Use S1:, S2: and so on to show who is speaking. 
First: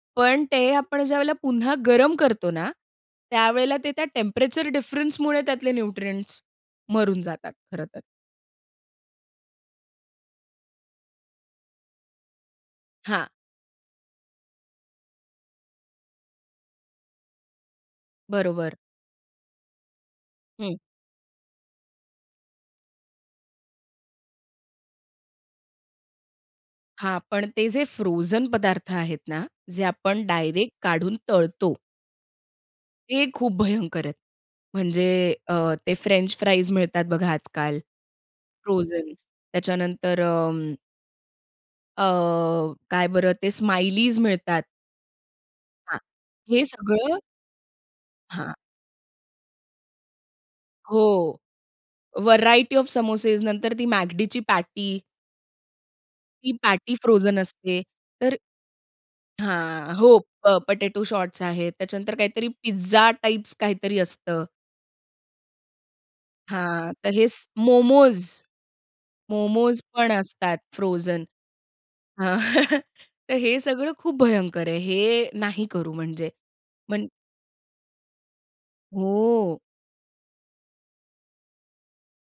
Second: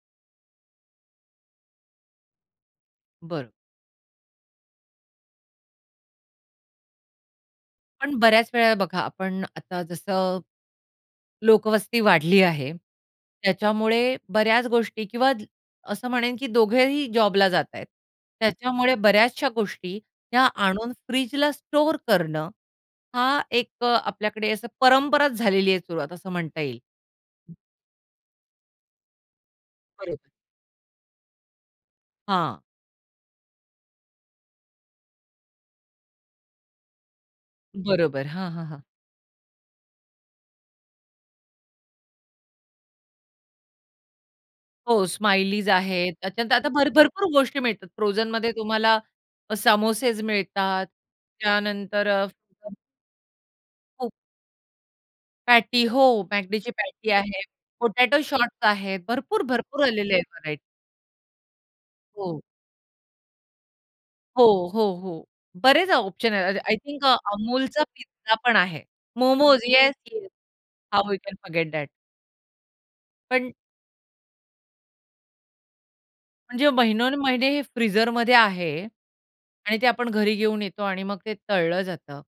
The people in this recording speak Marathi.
S1: पण ते आपण ज्यावेळेला पुन्हा गरम करतो ना,
S2: बरं.
S1: त्यावेळेला ते त्या टेम्परेचर डिफरन्स मुळे त्यातले न्यूट्रिएंट्स मरून जातात, खरं तर.
S2: पण बऱ्याच वेळा बघा, आपण आता जसं, लोकवस्ती वाढली आहे.
S1: हां.
S2: त्याच्यामुळे बऱ्याच गोष्टी किंवा असं म्हणेन, की दोघेही जॉबला जात आहेत.
S1: बरोबर.
S2: त्याच्यामुळे बऱ्याचश्या गोष्टी त्या
S1: हं.
S2: आणून फ्रिजला स्टोअर करणं, हा एक अ, आपल्याकडे असं परंपराच झालेली आहे. सुरुवात असं म्हणता येईल.
S1: हां, पण ते जे फ्रोझन पदार्थ आहेत ना, जे
S2: बरं.
S1: आपण डायरेक्ट काढून तळतो.
S2: हां.
S1: ते खूप भयंकर आहेत. म्हणजे अ, ते फ्रेंच फ्राईज मिळतात बघा आजकाल.
S2: बरोबर हां, हां, हां.
S1: फ्रोझन त्याच्यानंतर अ अ, काय बरं ते स्माइलीज मिळतात.
S2: हो, स्माइलीज
S1: हां.
S2: आहेत. त्याच्यानंतर
S1: हे,
S2: आता भर
S1: सगळं.
S2: भरपूर गोष्टी मिळतात. फ्रोझनमध्ये
S1: हां.
S2: तुम्हाला समोसेज मिळतात.
S1: हो,
S2: त्यानंतर
S1: व्हेरायटी
S2: [unintelligible]
S1: ऑफ समोसेस, नंतर ती
S2: खूप.
S1: मॅकडीची पॅटी.
S2: पॅटी हो,
S1: ती
S2: मॅकडीची
S1: पॅटी
S2: पॅटी
S1: फ्रोझन
S2: आहे,
S1: असते,
S2: पोटॅटो
S1: तर
S2: शॉट्स आहेत, भरपूर-भरपूर
S1: हां,
S2: आलेले
S1: हो.
S2: आहेत
S1: प
S2: व्हरायटी.
S1: पोटॅटो शॉट्स आहेत, त्याच्यानंतर
S2: हो.
S1: काहीतरी पिझ्झा टाइप्स, काहीतरी
S2: हो,
S1: असतं.
S2: हो, हो बरेच ऑप्शन आहेत आय
S1: हां,
S2: थिंक
S1: तर हे
S2: Amulचा पिझ्झा
S1: मोमोस,
S2: पण आहे. मोमोस,
S1: मोमोस
S2: येस,
S1: पण
S2: येस.
S1: असतात
S2: how you
S1: frozen
S2: can forget that.
S1: हां, तर
S2: पण
S1: हे सगळं खूप भयंकर आहे हे नाही करू म्हणजे
S2: म्हणजे
S1: म्हण
S2: महिनोनमहिने हे फ्रीझरमध्ये आहे
S1: हो.
S2: आणि ते आपण घरी घेऊन येतो आणि मग ते तळलं जातं.